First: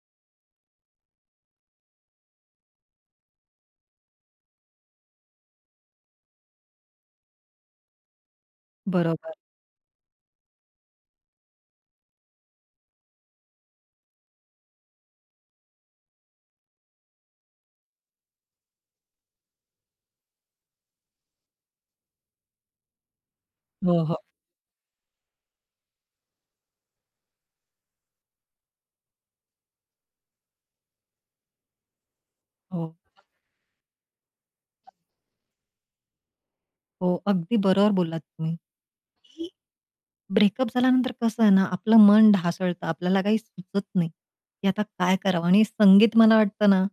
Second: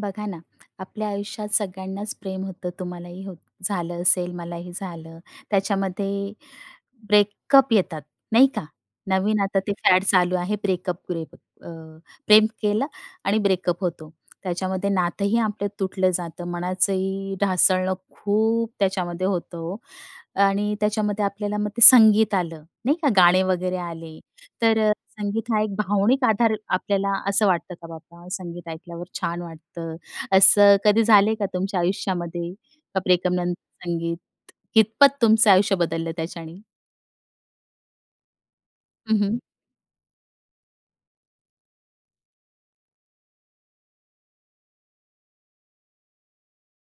बघा ना, आपल्या आयुष्यात सगळ्यांनाच प्रेम होतं, तुम्हालाही होत झालं असेल, मलाही झालं. त्याच्यामध्ये ब्रेकअप येतात, नाही का? बरोबर. नवीन आता ते फॅड चालू आहे ब्रेकअप-ग्रेकप अ, प्रेम केलं आणि ब्रेकअप होतो. त्याच्यामध्ये नातंही आपलं तुटलं जातं, मनाचंही ढासळणं खूप त्याच्यामध्ये होतं हो. आणि त्याच्यामध्ये आपल्याला मग ते संगीत आलं, नाही का? गाणी वगैरे हो, आली, हो. तर अ, संगीत हा एक भावनिक आधार. आपल्याला असं वाटतं का बाबा, संगीत ऐकल्यावर छान वाटतं? असं कधी झालंय का तुमच्या आयुष्यामध्ये, हो. का ब्रेकनंतर संगीत कितपत तुमचं आयुष्य बदललं त्याच्याने? हो. अगदी बरोबर बोललात तुम्ही हं, हं. की ब्रेकअप झाल्यानंतर कसं आहे ना, आपलं मन ढासळतं, आपल्याला काही सुचत नाही, की आता काय करावं? आणि संगीत मला वाटतं ना,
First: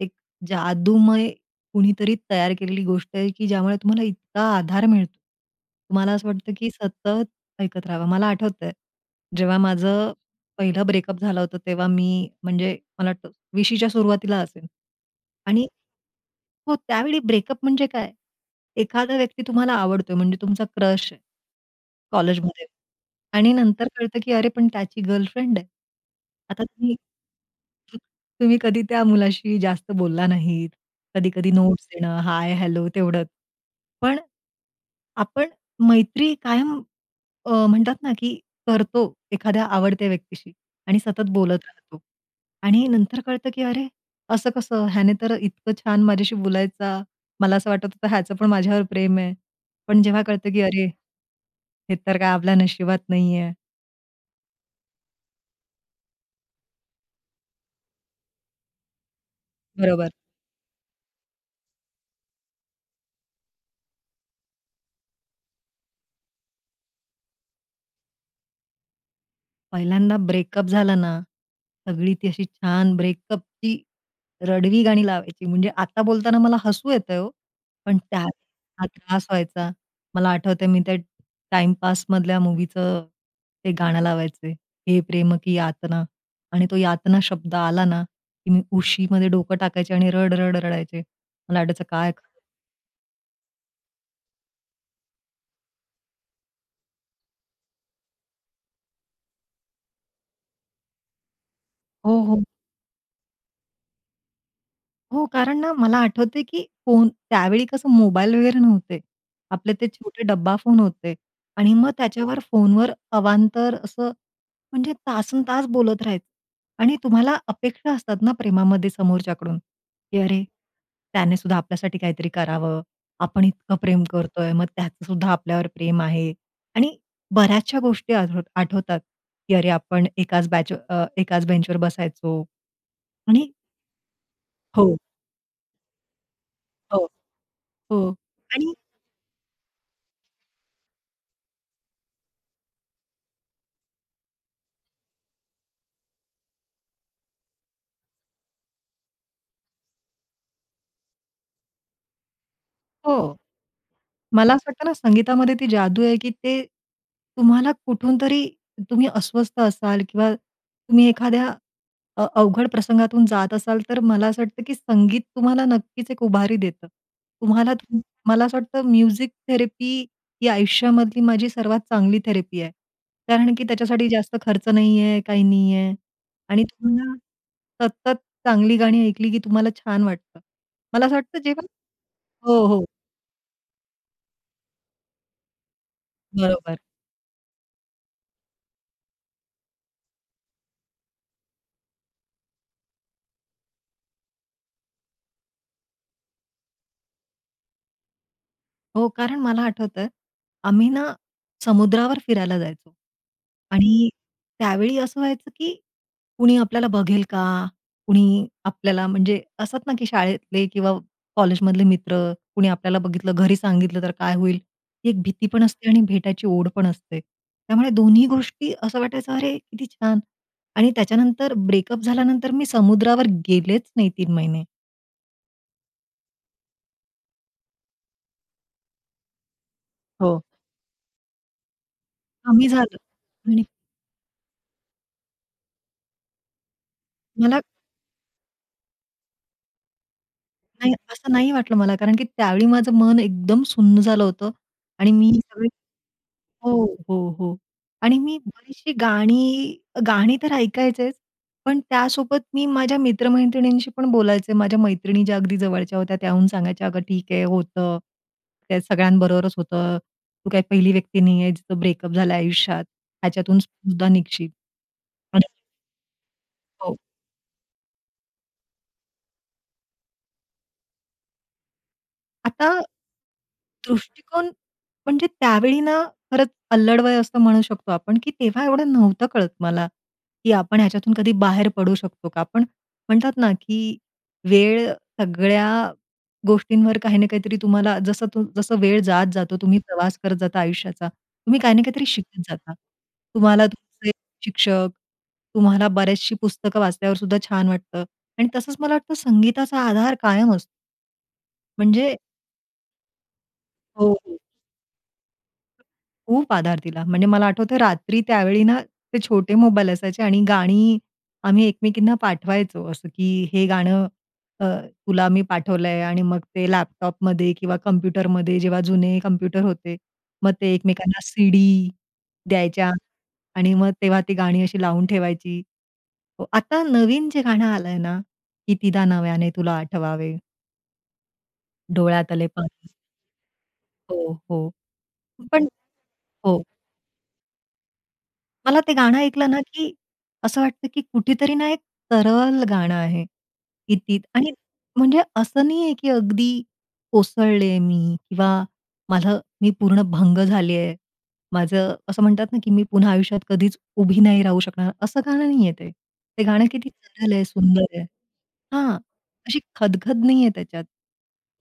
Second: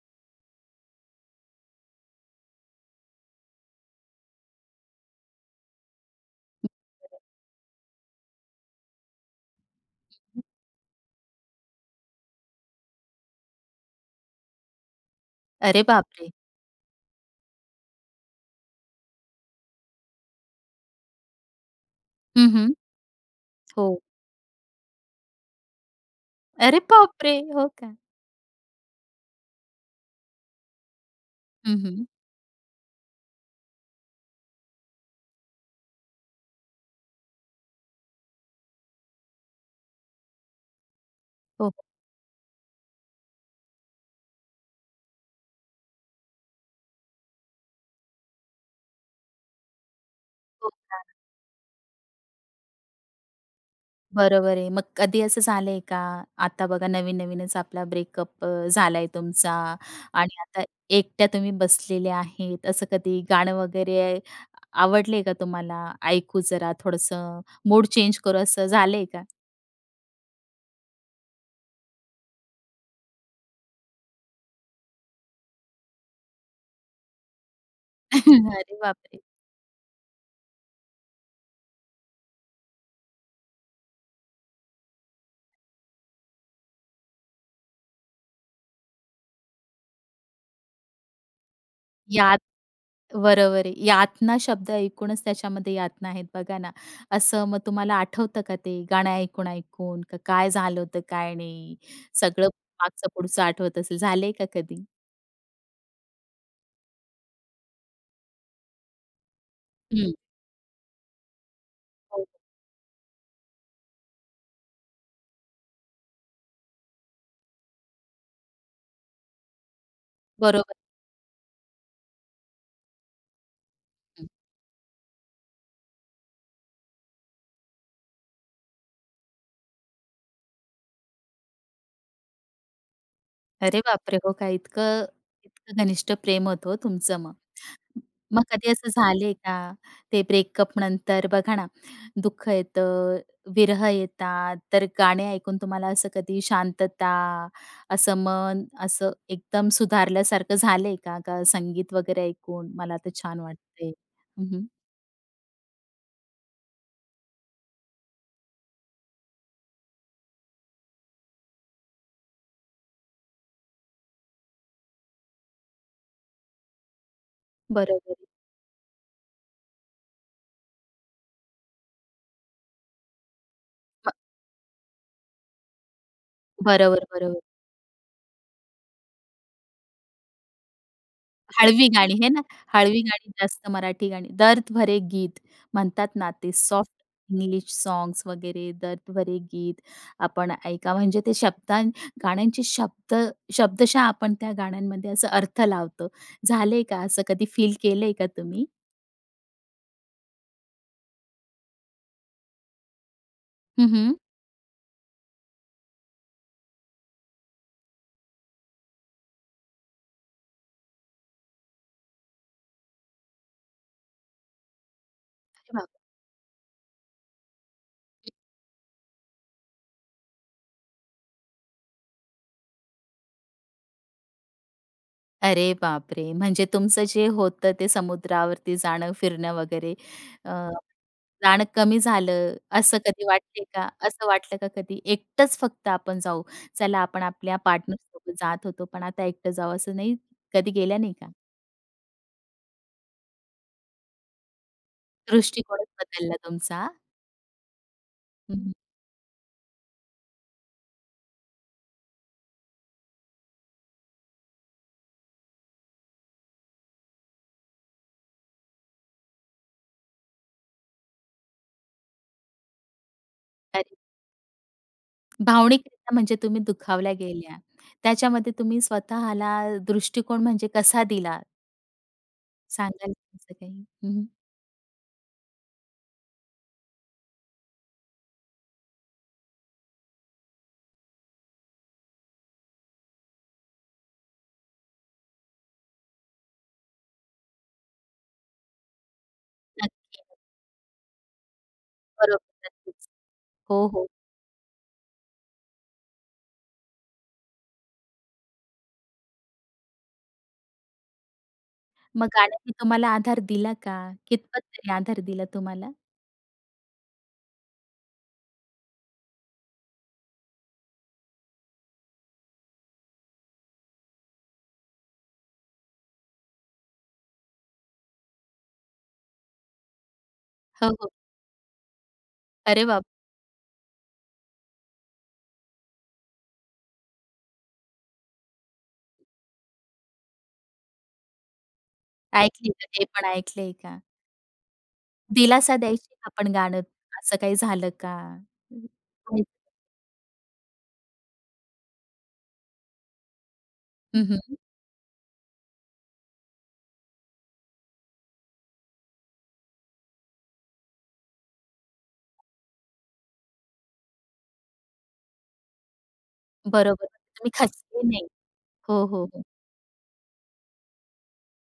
एक जादूमय कुणीतरी तयार केलेली गोष्ट आहे, की ज्यामुळे तुम्हाला इतका आधार मिळतो. तुम्हाला असं वाटतं, की सतत ऐकत राहावं. मला आठवतंय. जेव्हा माझं पहिलं ब्रेकअप झालं होतं, तेव्हा मी म्हणजे मला वाटतं 20च्या सुरुवातीला असेल. आणि अरे बाप रे! हो, त्यावेळी ब्रेकअप म्हणजे काय? एखादा व्यक्ती तुम्हाला आवडतोय, म्हणजे तुमचा क्रश आहे हं, कॉलेजमध्ये. हं, आणि नंतर हो. कळतं की अरे, पण त्याची गर्लफ्रेंड आहे. आता अरे तुम्ही बाप रे! हो का? तुम्ही कधी त्या मुलाशी जास्त बोलला नाहीत, कधी-कधी हं, नोट्स हं. देणं, हाय-हॅलो तेवढंच. पण आपण मैत्री कायम अ, म्हणतात ना, की करतो एखाद्या आवडत्या व्यक्तीशी आणि सतत बोलत हो. राहतो. आणि नंतर कळतं, की अरे, असं कसं? ह्याने तर इतकं छान माझ्याशी बोलायचा, मला असं वाटत होतं याचं पण माझ्यावर प्रेम आहे. पण जेव्हा कळतं, की खूप अरे, सारं. हे तर काय आपल्या नशिबात नाहीये. बरोबर आहे, मग कधी असं झालंय का? आता बघा नवीन-नवीनच आपला ब्रेकअप अ, झाला आहे तुमचा बरोबर. आणि आता एकट्या तुम्ही बसलेल्या आहेत, असं कधी गाणं वगैरे आवडलंय का तुम्हाला? "ऐकू जरा थोडंसं, मूड चेंज करू," असं झालंय का? पहिल्यांदा ब्रेकअप झालं ना, सगळी ती अशी छान ब्रेकअपची रडवी गाणी लावायची, म्हणजे आता बोलताना मला हसू येतंय हो, पण त्या अरे [unintelligible] इतका बापरे! त्रास व्हायचा. मला आठवतंय मी त्या टाईमपासमधल्या मूवीचं ते गाणं लावायचे हे प्रेम की यातना. आणि तो यातना शब्द आला ना, की मी उशीमध्ये डोकं टाकायचे आणि रड-रड रडायचे. मला वाटायचं काय यात बरोबर आहे. यातना शब्द ऐकूनच त्याच्यामध्ये यातना आहेत बघा ना, असं मग तुम्हाला आठवतं का ते गाणं ऐकून-ऐकून का काय झालं होतं, काय नाही. हो, हो. सगळं मागचं-पुढचं आठवत असेल, झालंय का कधी? हो, कारण ना मला आठवतंय की फोन, त्यावेळी कसं मोबाईल वगैरे नव्हते. आपले ते हं. छोटे डब्बा फोन होते आणि मग हो. त्याच्यावर फोनवर अवांतर असं, म्हणजे तासनतास बोलत राहायचे. आणि तुम्हाला अपेक्षा असतात ना, प्रेमामध्ये समोरच्याकडून, की "अरे! बरोबर. त्यानेसुद्धा आपल्यासाठी काहीतरी करावं, आपण इतकं प्रेम हं. करतोय, मग त्याचंसुद्धा आपल्यावर प्रेम आहे." आणि बऱ्याचशा गोष्टी आठव आठवतात, की "अरे आपण एकाच बॅच व अ, एकाच बेंचवर बसायचो." आणि अरे बापरे! हो का? हो. इतकं इतकं घनिष्ठ प्रेम होतं हो हो, तुमचं मग. हो. म मग कधी आणि असं झालंय का, ते ब्रेकअप नंतर बघा ना, दुःख येतं, विरह येतात, तर गाणे ऐकून तुम्हाला असं कधी शांतता, असं मन असं एकदम सुधारल्यासारखं झालंय का? का संगीत वगैरे ऐकून, "मला तर हो. छान वाटतय."? हं, मला असं हं. वाटतं ना, संगीतामध्ये ती जादू आहे की ते तुम्हाला कुठून तरी तुम्ही अस्वस्थ असाल किंवा तुम्ही एखाद्या अ, अवघड प्रसंगातून जात असाल, तर मला असं वाटतं की संगीत तुम्हाला नक्कीच एक उभारी देतं. तुम्हाला त बरोबर. मला असं वाटतं म्युझिक थेरपी ही आयुष्यामधली माझी सर्वात चांगली थेरपी आहे. कारण की त्याच्यासाठी हां. जास्त खर्च नाहीये, काही नाही आहे. आणि तुम्ही बरोबर, ना, बरोबर. सतत चांगली गाणी ऐकली की तुम्हाला छान वाटतं. मला असं वाटतं जेव्हा हळवी गाणी, है ना? हो, हो. हळवी गाणी, जास्त मराठी गाणी. दर्द भरे गीत! म्हणतात ना, ती बरोबर. सॉफ्ट इंग्लिश सॉन्ग्स वगैरे, दर्द भरे गीत, आपण ऐका म्हणजे ते शब्दा गाण्यांचे शब्द शब्दशः आपण त्या गाण्यांमध्ये असा अर्थ लावतो. झालंय का असं कधी फील केलंय का तुम्ही? हो, कारण मला आठवतं, आम्ही ना समुद्रावर फिरायला जायचो. हं, आणि हं. त्यावेळी असं व्हायचं, "की कुणी आपल्याला बघेल का? कुणी आपल्याला" म्हणजे असतात ना, की शाळेतले किंवा कॉलेजमधले मित्र, "कुणी आपल्याला बघितलं, घरी सांगितलं तर काय होईल?" ही एक भीती पण असते हां. आणि भेटायची ओढ पण असते. त्यामुळे दोन्ही गोष्टी असं वाटायचं "अरे, किती छान!" आणि त्याच्यानंतर ब्रेकअप झाल्यानंतर मी समुद्रावर गेलेच नाही 3 महिने. अरे बापरे, म्हणजे तुमचं जे होतं ते समुद्रावरती जाणं, फिरणं वगैरे, हो. अ, जाणं कमी झालं, कमी झालं, असं कधी वाटते आणि का? असं वाटलं का कधी, एकटंच फक्त आपण जाऊ? चला, आपण आपल्या मला पार्टनरसोबत जात होतो, पण आता एकटं जाऊ, असं नाही कधी नाही, गेल्या नाही का? असं नाही वाटलं मला. कारण की त्यावेळी माझं मन एकदम सुन्न झालं होतं. आणि मी सगळे दृष्टिकोनच बदलला हो, तुमचा? हो, हो आणि मी ह, हं. अशी गाणी, अ, गाणी तर ऐकायचेच, पण त्यासोबत मी माझ्या मित्र-मैत्रिणींशी पण बोलायचे. माझ्या मैत्रिणी ज्या अगदी जवळच्या होत्या, त्याहून सांगायच्या, अग, ठीक आहे, होतं, त्या सगळ्यांबरोबरच होतं. तू काही पहिली व्यक्ती नाही आहेस, जिचं ब्रेकअप झालं आयुष्यात. ह्याच्यातून अरे. सुद्धा निघशील. आणि भावनिकरित्या, म्हणजे तुम्ही हो. दुखावल्या गेल्या, त्याच्यामध्ये तुम्ही स्वतःला दृष्टिकोन म्हणजे कसा दिला? आता, सांगाल तुमचं काही? हं. दृष्टिकोन म्हणजे त्यावेळी ना खरंच अल्लड वय असतो, म्हणू शकतो आपण, की तेव्हा एवढं नव्हतं कळत मला, की आपण ह्याच्यातून कधी बाहेर पडू शकतो का? पण म्हणतात ना, की वेळ सगळ्या गोष्टींवर काही ना काहीतरी. तुम्हाला जसं जसं वेळ जातो, तुम्ही प्रवास नक्की. करत जाता आयुष्याचा, तुम्ही काही ना काहीतरी शिकत बरोबर, जाता. नक्कीच तुम्हाला हो, हो. तुमचे शिक्षक, तुम्हाला बरेच असे पुस्तकं वाचल्यावर सुद्धा छान वाटतं. आणि तसंच मला वाटतं, संगीताचा आधार कायम असतो. म्हणजे मग गाण्याने तुम्हाला आधार दिला का? हो, हो. कितपत तरी आधार दिला तुम्हाला? खूप आधार दिला, म्हणजे मला आठवतं रात्री त्यावेळी ना, ते छोटे मोबाईल असायचे आणि गाणी आम्ही एकमेकींना पाठवायचो, असं की हे गाणं अ, तुला मी पाठवलंय आणि मग ते लॅपटॉपमध्ये किंवा कॉम्प्युटरमध्ये जेव्हा जुने कम्प्युटर होते. मग ते हो, हो. एकमेकांना सीडी अरे द्यायच्या बाप! आणि मग तेव्हा ती गाणी अशी लावून ठेवायची. व आता नवीन जे गाणं आलंय ना, कितीदा नव्याने तुला आठवावे. डोळ्यातले ऐकली का पाणी. ते पण ऐकलंय का? हो, हो. पण दिलासा द्यायची आपण हो. गाणं असं काही झालं का? मला ते गाणं काही ऐकलं ना की असं वाटतं, की कुठेतरी ना एक तरल गाणं आहे. कितीत हं, आणि हं. म्हणजे असं नाही आहे, की अगदी कोसळले मी किंवा मला मी पूर्ण भंग झाले आहे. माझं असं म्हणतात ना, की मी पुन्हा आयुष्यात कधीच उभी नाही राहू शकणार, असं गाणं नाही आहे ते. ते गाणं किती बरोबर, तरल म्हणजे आहे, तुम्ही सुंदर आहे. खचली नाही. हां, हो, हो, हो. अशी खद-खद नाही आहे त्याच्यात.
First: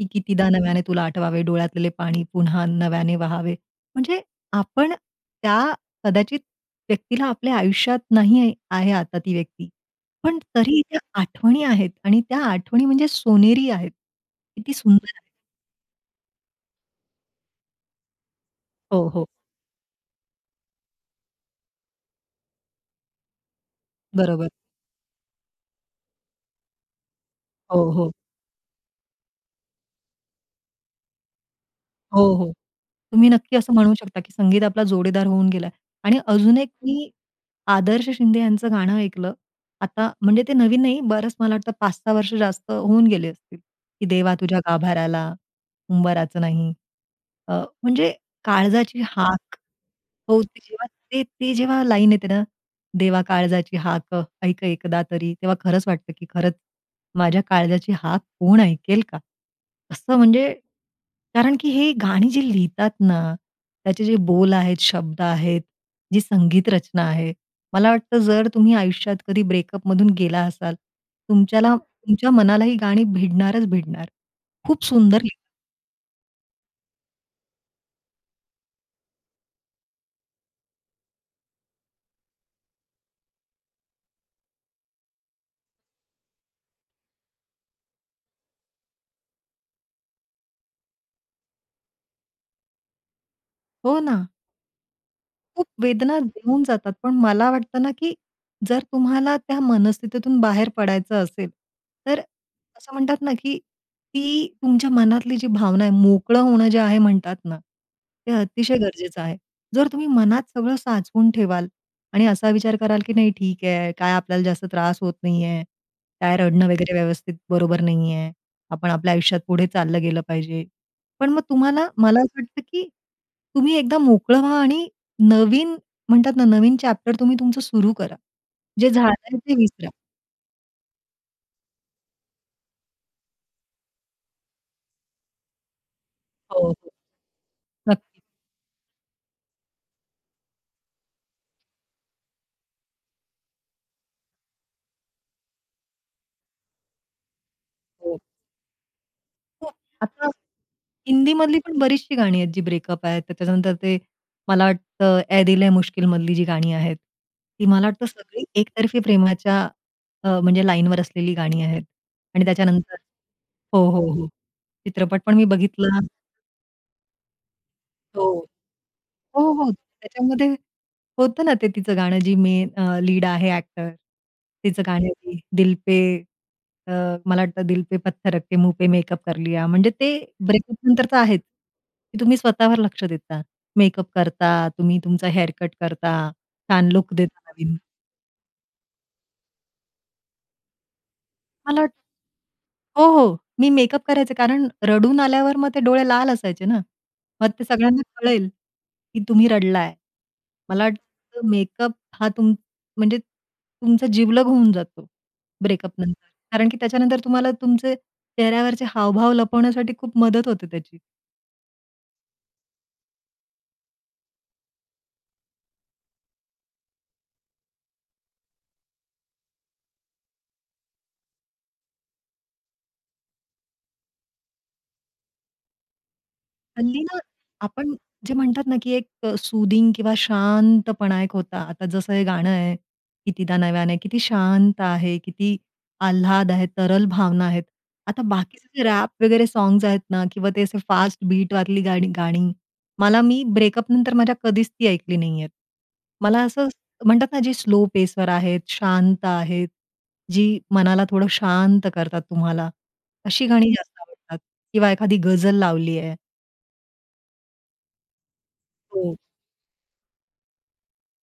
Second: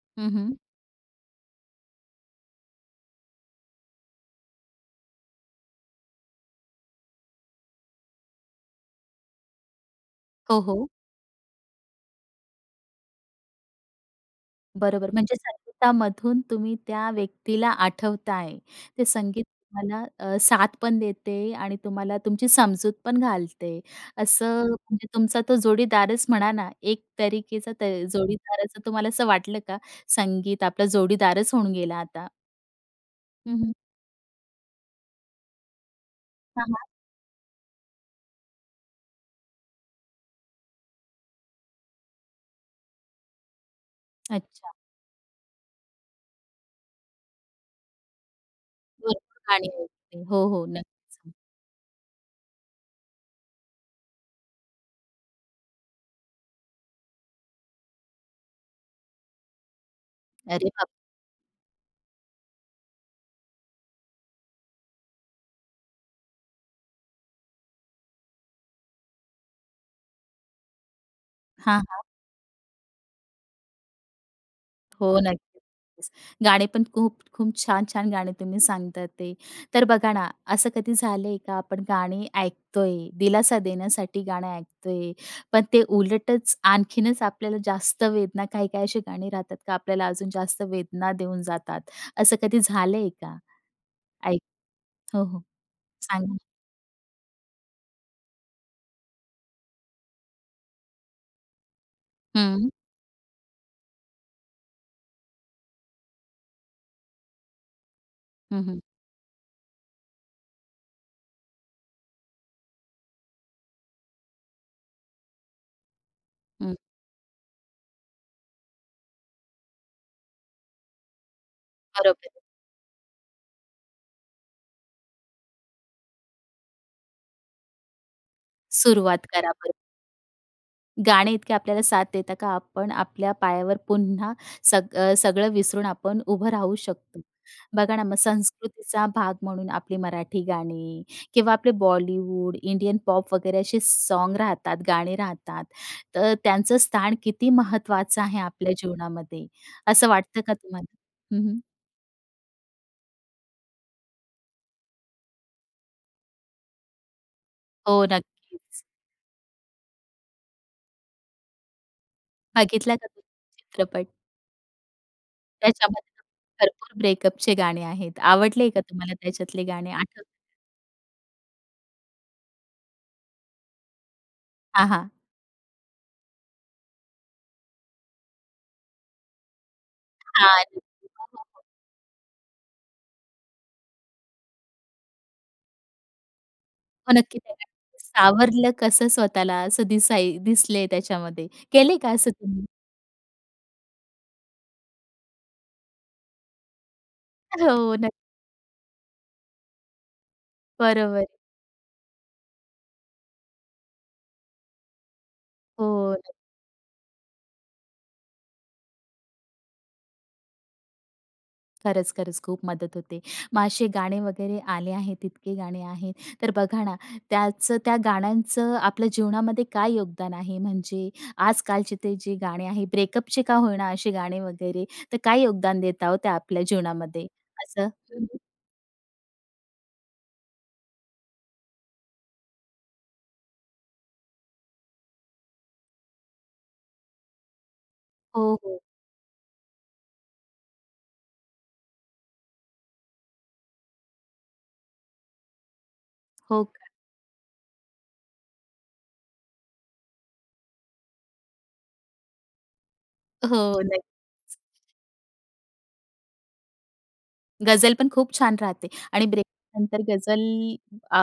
की हं, कितीदा हं. नव्याने तुला आठवावे डोळ्यातलेले पाणी पुन्हा नव्याने वाहावे. म्हणजे आपण त्या कदाचित व्यक्तीला आपल्या आयुष्यात नाही आहे आता ती व्यक्ती, पण हो, तरी हो. त्या आठवणी आहेत आणि त्या आठवणी म्हणजे सोनेरी आहेत. किती बरोबर, सुंदर आहे. म्हणजे संगीतामधून तुम्ही त्या व्यक्तीला आठवत आहे. ते हो, हो. संगीत तुम्हाला अ, साथ पण देते आणि तुम्हाला तुमची समजूत पण घालते. बरोबर. असं म्हणजे तुमचा तो जोडीदारच म्हणा ना, एक तरीकेचा त हो, हो. जोडीदाराचं तुम्हाला असं वाटलं का संगीत आपला जोडीदारच होऊन गेला हो, आता. हो. तुम्ही हं, नक्की हं. असं म्हणू शकता, की संगीत आपला जोडीदार होऊन गेला आणि अजून हां, एक हां. मी आदर्श शिंदे यांचं गाणं ऐकलं. आता, म्हणजे ते नवीन नाही, बरंच मला वाटतं 5-6 वर्ष जास्त होऊन गेले असतील, की देवा तुझ्या अच्छा. गाभाराला उंबराचं नाही. अ, म्हणजे काळजाची भरपूर हाक गाणी ऐकते. हो, [unintelligible] हो, जेव्हा ते, नक्कीच. ते जेव्हा लाईन येते ना, देवा काळजाची हाक ऐक एकदा तरी. तेव्हा खरंच वाटतं, की खरंच माझ्या काळजाची हाक कोण ऐकेल का? असं म्हणजे, अरे बाप! कारण की हे गाणी जी लिहितात ना, त्याचे जे बोल आहेत, शब्द आहेत, जी संगीत रचना आहे, मला वाटतं जर तुम्ही आयुष्यात कधी ब्रेकअपमधून गेला असाल, तुमच्याला हां, हां. तुमच्या मनाला ही गाणी भिडणारच भिडणार खूप हो, सुंदर लि नक्कीच गाणे पण खूप-खूप छान-छान गाणे तुम्ही सांगता ते. तर बघा ना, असं कधी झालंय का आपण गाणी ऐकतोय, दिलासा देण्यासाठी गाणे ऐकतोय, पण ते उलटच आणखीनच आपल्याला जास्त वेदना काही-काही अशी गाणी राहतात का आपल्याला अजून जास्त वेदना देऊन जातात, असं कधी झालंय का? हो ना. ऐक हो, हो, खूप वेदना सांगा. देऊन जातात, पण मला वाटतं ना, की जर तुम्हाला त्या मनस्थितीतून बाहेर पडायचं असेल, तर हं. असं म्हणतात ना, की ती तुमच्या मनातली जी भावना आहे, मोकळं होणं जे आहे म्हणतात ना, ते हं, अतिशय हं. गरजेचं आहे. जर तुम्ही मनात सगळं साचवून ठेवाल आणि असा विचार कराल, की नाही ठीक आहे, काय आपल्याला जास्त त्रास होत नाही आहे, काय रडणं हं. वगैरे व्यवस्थित बरोबर नाही आहे. आपण आपल्या आयुष्यात पुढे चाललं गेलं पाहिजे, पण मग तुम्हाला मला बरोबर. असं वाटतं, की तुम्ही एकदा मोकळं व्हा आणि नवीन म्हणतात ना नवीन चॅप्टर तुम्ही तुमचं सुरु करा. जे सुरुवात झालंय करा ते परत. विसरा. गाणे इतके आपल्याला साथ देतात का, आपण आपल्या पायावर पुन्हा सग अ, सगळं विसरून आपण उभं हो, राहू हो. शकतो? बघा ना, मग नक्की. संस्कृतीचा भाग म्हणून आपली मराठी गाणी किंवा आपले बॉलिवूड, इंडियन पॉप वगैरे असे सॉन्ग राहतात, गाणे राहतात. तर त्यांचं स्थान किती महत्त्वाचं हो. आहे आपल्या जीवनामध्ये, हं, असं आता. वाटतं का तुम्हाला? हं, हिंदीमधली हं. पण बरीचशी गाणी आहेत, जी ब्रेकअप आहेत. तर त्याच्यानंतर ते मला वाटतं, ऐ दिल है मुश्किल मधली जी गाणी आहेत, ती मला हो, वाटतं सगळी नक्कीच. एकतर्फी प्रेमाच्या, अ, म्हणजे लाईनवर असलेली गाणी आहेत. आणि बघितला त्याच्यानंतर का तुम्ही हो, हो, चित्रपट? हो. चित्रपट पण मी बघितला त्याच्यामध्ये ना, भरपूर ब्रेकअपचे गाणे आहेत. हो. आवडले का तुम्हाला हो, त्याच्यातले हो, गाणे? आठवतात का? त्याच्यामध्ये होतं ना ते तिचं गाणं, जी मेन अ, लीड आहे, एक्टर, तिचं हां, गाणं हां. आहे ते, दिल पे अ, मला वाटतं, दिल पे पत्थर रख के मुँह पे मेकअप कर लिया. म्हणजे ते हां, [unintelligible] हो, ब्रेकअपनंतर तर आहेच, हो, हो. की तुम्ही स्वतःवर लक्ष देता, मेकअप करता, तुम्ही तुमचा हेअरकट करता, छान हो, लूक नक्की देता, त्या, नवीन. [unintelligible] सावरलं कसं स्वतःला, असं दिसा दिसलंय त्याच्यामध्ये. मला केलंय का वाटतं असं तुम्ही? हो, हो, मी मेकअप करायचे. कारण रडून आल्यावर मग ते डोळे लाल असायचे ना, मग ते हो, सगळ्यांना नक्क कळेल, की तुम्ही रडला आहे. मला बरोबर आहे. वाटतं, मेकअप, हां, तुम म्हणजे तुमचा जिवलग होऊन जातो हो ब्रेकअपनंतर. ना. कारण की त्याच्यानंतर तुम्हाला तुमचे चेहऱ्यावरचे हावभाव लपवण्यासाठी खूप मदत होते त्याची. खरंच, खरंच. खूप मदत होते. मग असे गाणे वगैरे आले आहेत इतके गाणे आहेत, तर बघा ना त्याचं, त्या गाण्यांचं आपल्या जीवनामध्ये काय योगदान आहे? म्हणजे आजकालचे ते जे गाणे आहे, ब्रेकअपचे का होई ना, असे गाणे वगैरे, तर काय योगदान देता ओ त्या आपल्या हल्ली जीवनामध्ये असं? [unintelligible] ना, की एक अ, सूदिंग किंवा शांतपणा एक होता. आता जसं हे गाणं आहे, कितीदा नव्यानं किती शांत आहे, किती आल्हाद आहे, तरल भावना आहेत. आता हो, बाकीचे हो. जे रॅप वगैरे सॉंग्स आहेत ना किंवा ते असे फास्ट बीट वरली गाणी गाणी. मला मी ब्रेकअप नंतर माझ्या कधीच ती ऐकली नाहीयेत. मला हो असं का? म्हणतात ना जी स्लो पेसवर आहेत, शांत आहेत, जी मनाला थोडं शांत करतात तुम्हाला. अशी गाणी हो. जास्त आवडतात नक्कीच. किंवा एखादी गजल लावली आहे. गझल पण खूप छान राहते हो. आणि ब्रेकअप नंतर गझल अ,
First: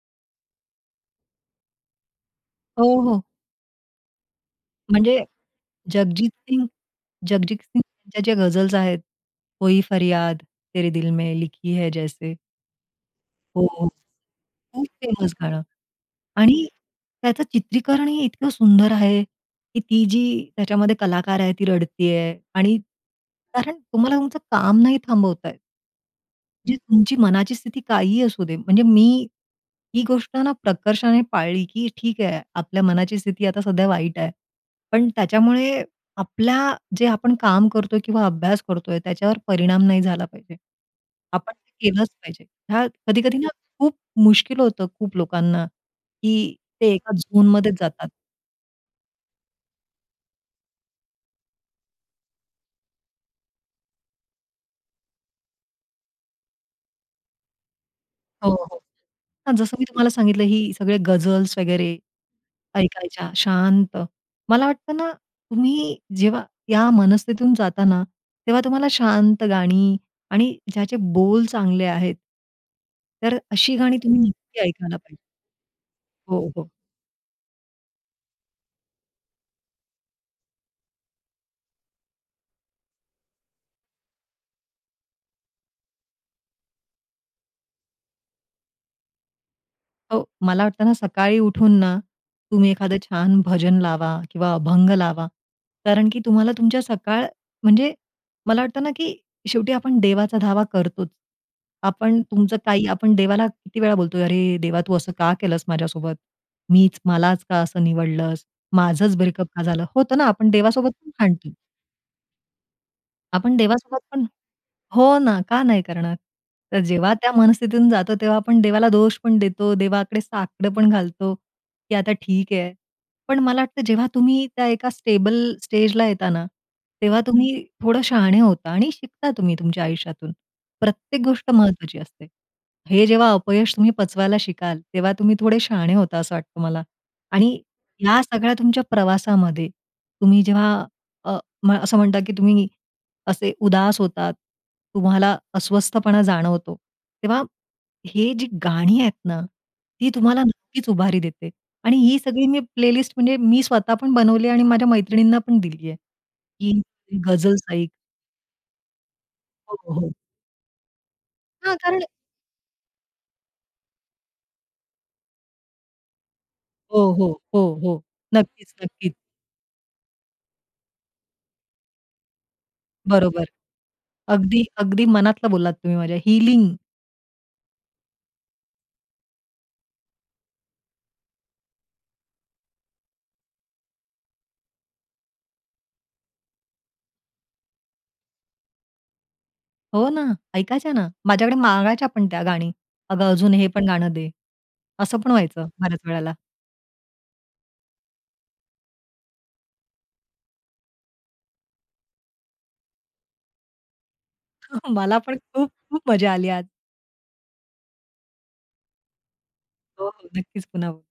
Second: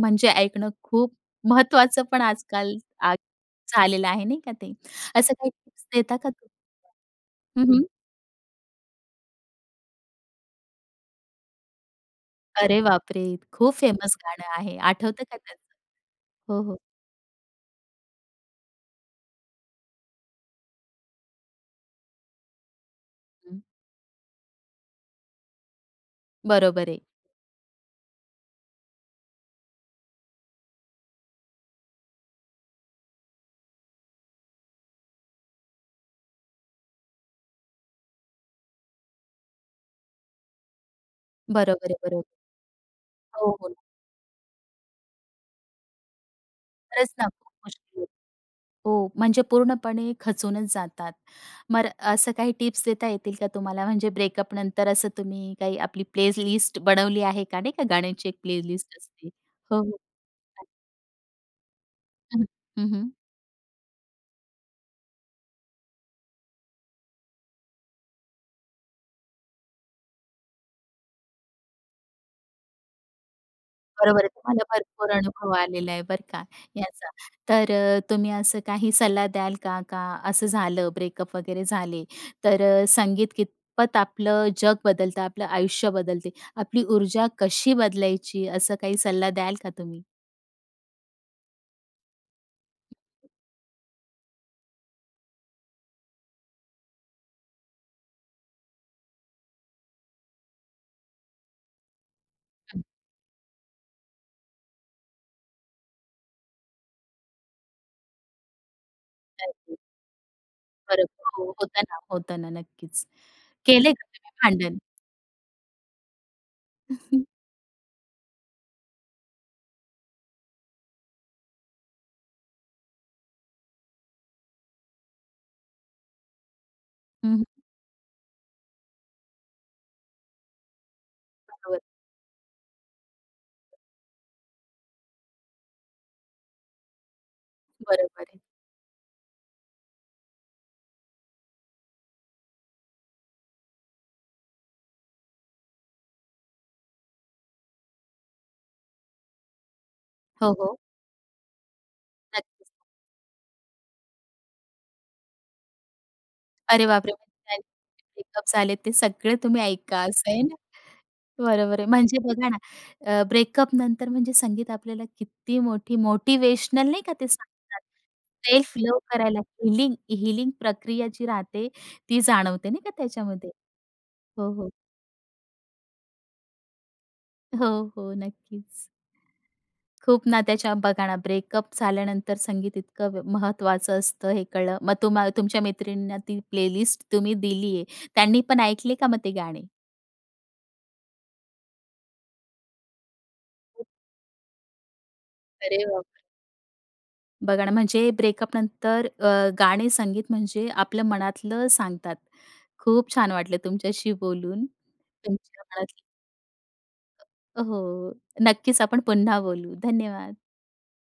म्हणजे ऐकणं खूप महत्त्वाचं, पण आजकाल हो, आ, हो. झालेलं आहे नाही का ते? म्हणजे असं काही टिप्स देता का जगजीत तुम्ही सिंह जगजीत पण? हं, सिंह हं. यांच्या ज्या गझल्स आहेत, कोई फरियाद, तेरे दिल में लिखी है जैसे. अरे बापरे! हो, खूप हो. फेमस गाणं आहे. खूप आठवतं फेमस का त्याचं? गाणं हो, आणि हो. त्याचं चित्रीकरणही इतकं सुंदर आहे, की ती जी त्याच्यामध्ये कलाकार आहे, ती रडती आहे आणि हं. कारण तुम्हाला तुमचं काम नाही थांबवता येत. म्हणजे बरोबर आहे. तुमची मनाची स्थिती काहीही असू दे, म्हणजे मी ही गोष्ट ना प्रकर्षाने पाळली, की ठीक आहे, आपल्या मनाची स्थिती आता सध्या वाईट आहे. पण त्याच्यामुळे आपल्या जे आपण काम करतोय किंवा अभ्यास करतोय, त्याच्यावर परिणाम नाही झाला पाहिजे. आपण ते बरोबर आहे, केलंच बरं. पाहिजे. हे कधी-कधी ना हो, पण. खूप मुश्किल होतं, खूप लोकांना, की ते खरंच एका ना, झोनमध्येच मुश्किल. जातात. हो, म्हणजे पूर्णपणे खचूनच जातात. मग असं काही टिप्स देता येतील का तुम्हाला? म्हणजे ब्रेकअपनंतर असं तुम्ही काही आपली प्लेलिस्ट बनवली आहे का? नाही का, गाण्याची एक हो, हो. प्लेलिस्ट असते. हां, जसं हो, मी हो. तुम्हाला सांगितलं, ही सगळे गझल्स वगैरे हं, हं, हं. ऐकायच्या, शांत. मला वाटतं ना, तुम्ही जेव्हा या मनस्थितीतून जाता ना, तेव्हा तुम्हाला शांत गाणी आणि ज्याचे बोल चांगले आहेत, तर अशी गाणी बरोबर तुम्ही आहे, नक्की तुम्हाला ऐकायला भरपूर पाहिजे. अनुभव आलेला आहे, बरं का, हो, हो. याचा. तर अ, तुम्ही असं काही सल्ला द्याल का? का असं झालं, ब्रेकअप वगैरे झाले, तर संगीत कितपत आपलं जग बदलतं, आपलं आयुष्य बदलते, आपली ऊर्जा कशी बदलायची, असं काही सल्ला द्याल का तुम्ही? हो, मला वाटतं ना, सकाळी उठून ना, तुम्ही एखादं छान भजन लावा किंवा अभंग लावा. कारण की तुम्हाला तुमच्या सकाळ, म्हणजे मला वाटतं ना, की शेवटी आपण देवाचा धावा करतोच. आपण तुमचं हं. काही, आपण देवाला किती वेळा बोलतोय, "अरे देवा, तू असं का केलंस माझ्यासोबत? मीच मलाच का असं निवडलंस? माझंच ब्रेकअप का अरे. झालं होतं ना?" आपण देवासोबत बरं, पण हो, भांडतो. होतं ना, होतं ना, नक्कीच. आपण केले देवासोबत का पण तुम्ही भांडण? हो, ना, का नाही करणार? तर जेव्हा त्या मनस्थितीतून जातो, तेव्हा आपण देवाला दोष पण देतो, देवाकडे साकडं पण घालतो, की आता ठीक आहे. पण मला वाटतं, जेव्हा तुम्ही त्या एका स्टेबल स्टेजला येता ना, तेव्हा हं, हं. तुम्ही थोडं शहाणे होता, आणि शिकता तुम्ही तुमच्या आयुष्यातून. प्रत्येक गोष्ट [unintelligible] महत्त्वाची असते. हे जेव्हा अपयश तुम्ही पचवायला शिकाल, तेव्हा तुम्ही थोडे शहाणे होता, असं वाटतं मला. आणि या बरोबर आहे. सगळ्या तुमच्या प्रवासामध्ये, तुम्ही जेव्हा, अ, असं म्हणतात, की तुम्ही असे उदास होतात, तुम्हाला अस्वस्थपणा जाणवतो, तेव्हा हे जी गाणी आहेत ना, ती तुम्हाला हो, हो. नक्कीच उभारी देते. आणि ही सगळी मी नक्कीच. प्लेलिस्ट, म्हणजे मी स्वतः पण बनवली आहे, आणि माझ्या मैत्रिणींना पण दिली आहे, की अरे बापरे, म्हणजे गझल्स ऐक ब्रेकअप्स आलेत, ते सगळं तुम्ही हो, ऐका, हो, हो. असं आहे ना, हां. बरोबर आहे. कारण म्हणजे बघा ना, अ, ब्रेकअपनंतर म्हणजे संगीत आपल्याला किती मोठी मोटिवेशनल हो, नाही का, ते हो, हो, सांगतात. हो. नक्कीच, सेल्फ लव्ह नक्कीच. करायला, हीलिंग हीलिंग प्रक्रिया जी राहते, ती जाणवते नाही का बरोबर. त्याच्यामध्ये? हो, अगदी, हो. अगदी, मनातलं बोललात तुम्ही माझ्या. हीलिंग. हो, हो. नक्कीच. खूप नात्याच्या, बघा ना, ब्रेकअप झाल्यानंतर संगीत इतकं म महत्त्वाचं असतं, हे कळलं. मग तुम्हाला तुमच्या मैत्रिणींना ती प्लेलिस्ट तुम्ही दिली आहे. त्यांनी पण ऐकले का मग ते गाणे? हो ना, ऐकायच्या ना. माझ्याकडे मागायच्या पण त्या गाणी. "अगं, अजून हे पण गाणं दे", असं पण व्हायचं अरे बऱ्याच बाप रे. वेळेला. बघा ना, म्हणजे ब्रेकअपनंतर, अ, गाणे, संगीत म्हणजे आपलं मनातलं सांगतात. खूप छान वाटलं तुमच्याशी बोलून, मला पण तुमच्या मनातलं खूप-खूप मजा आली आज. हो, हो, नक्कीच, आपण पुन्हा बोलू. हो, हो, धन्यवाद. नक्कीच, पुन्हा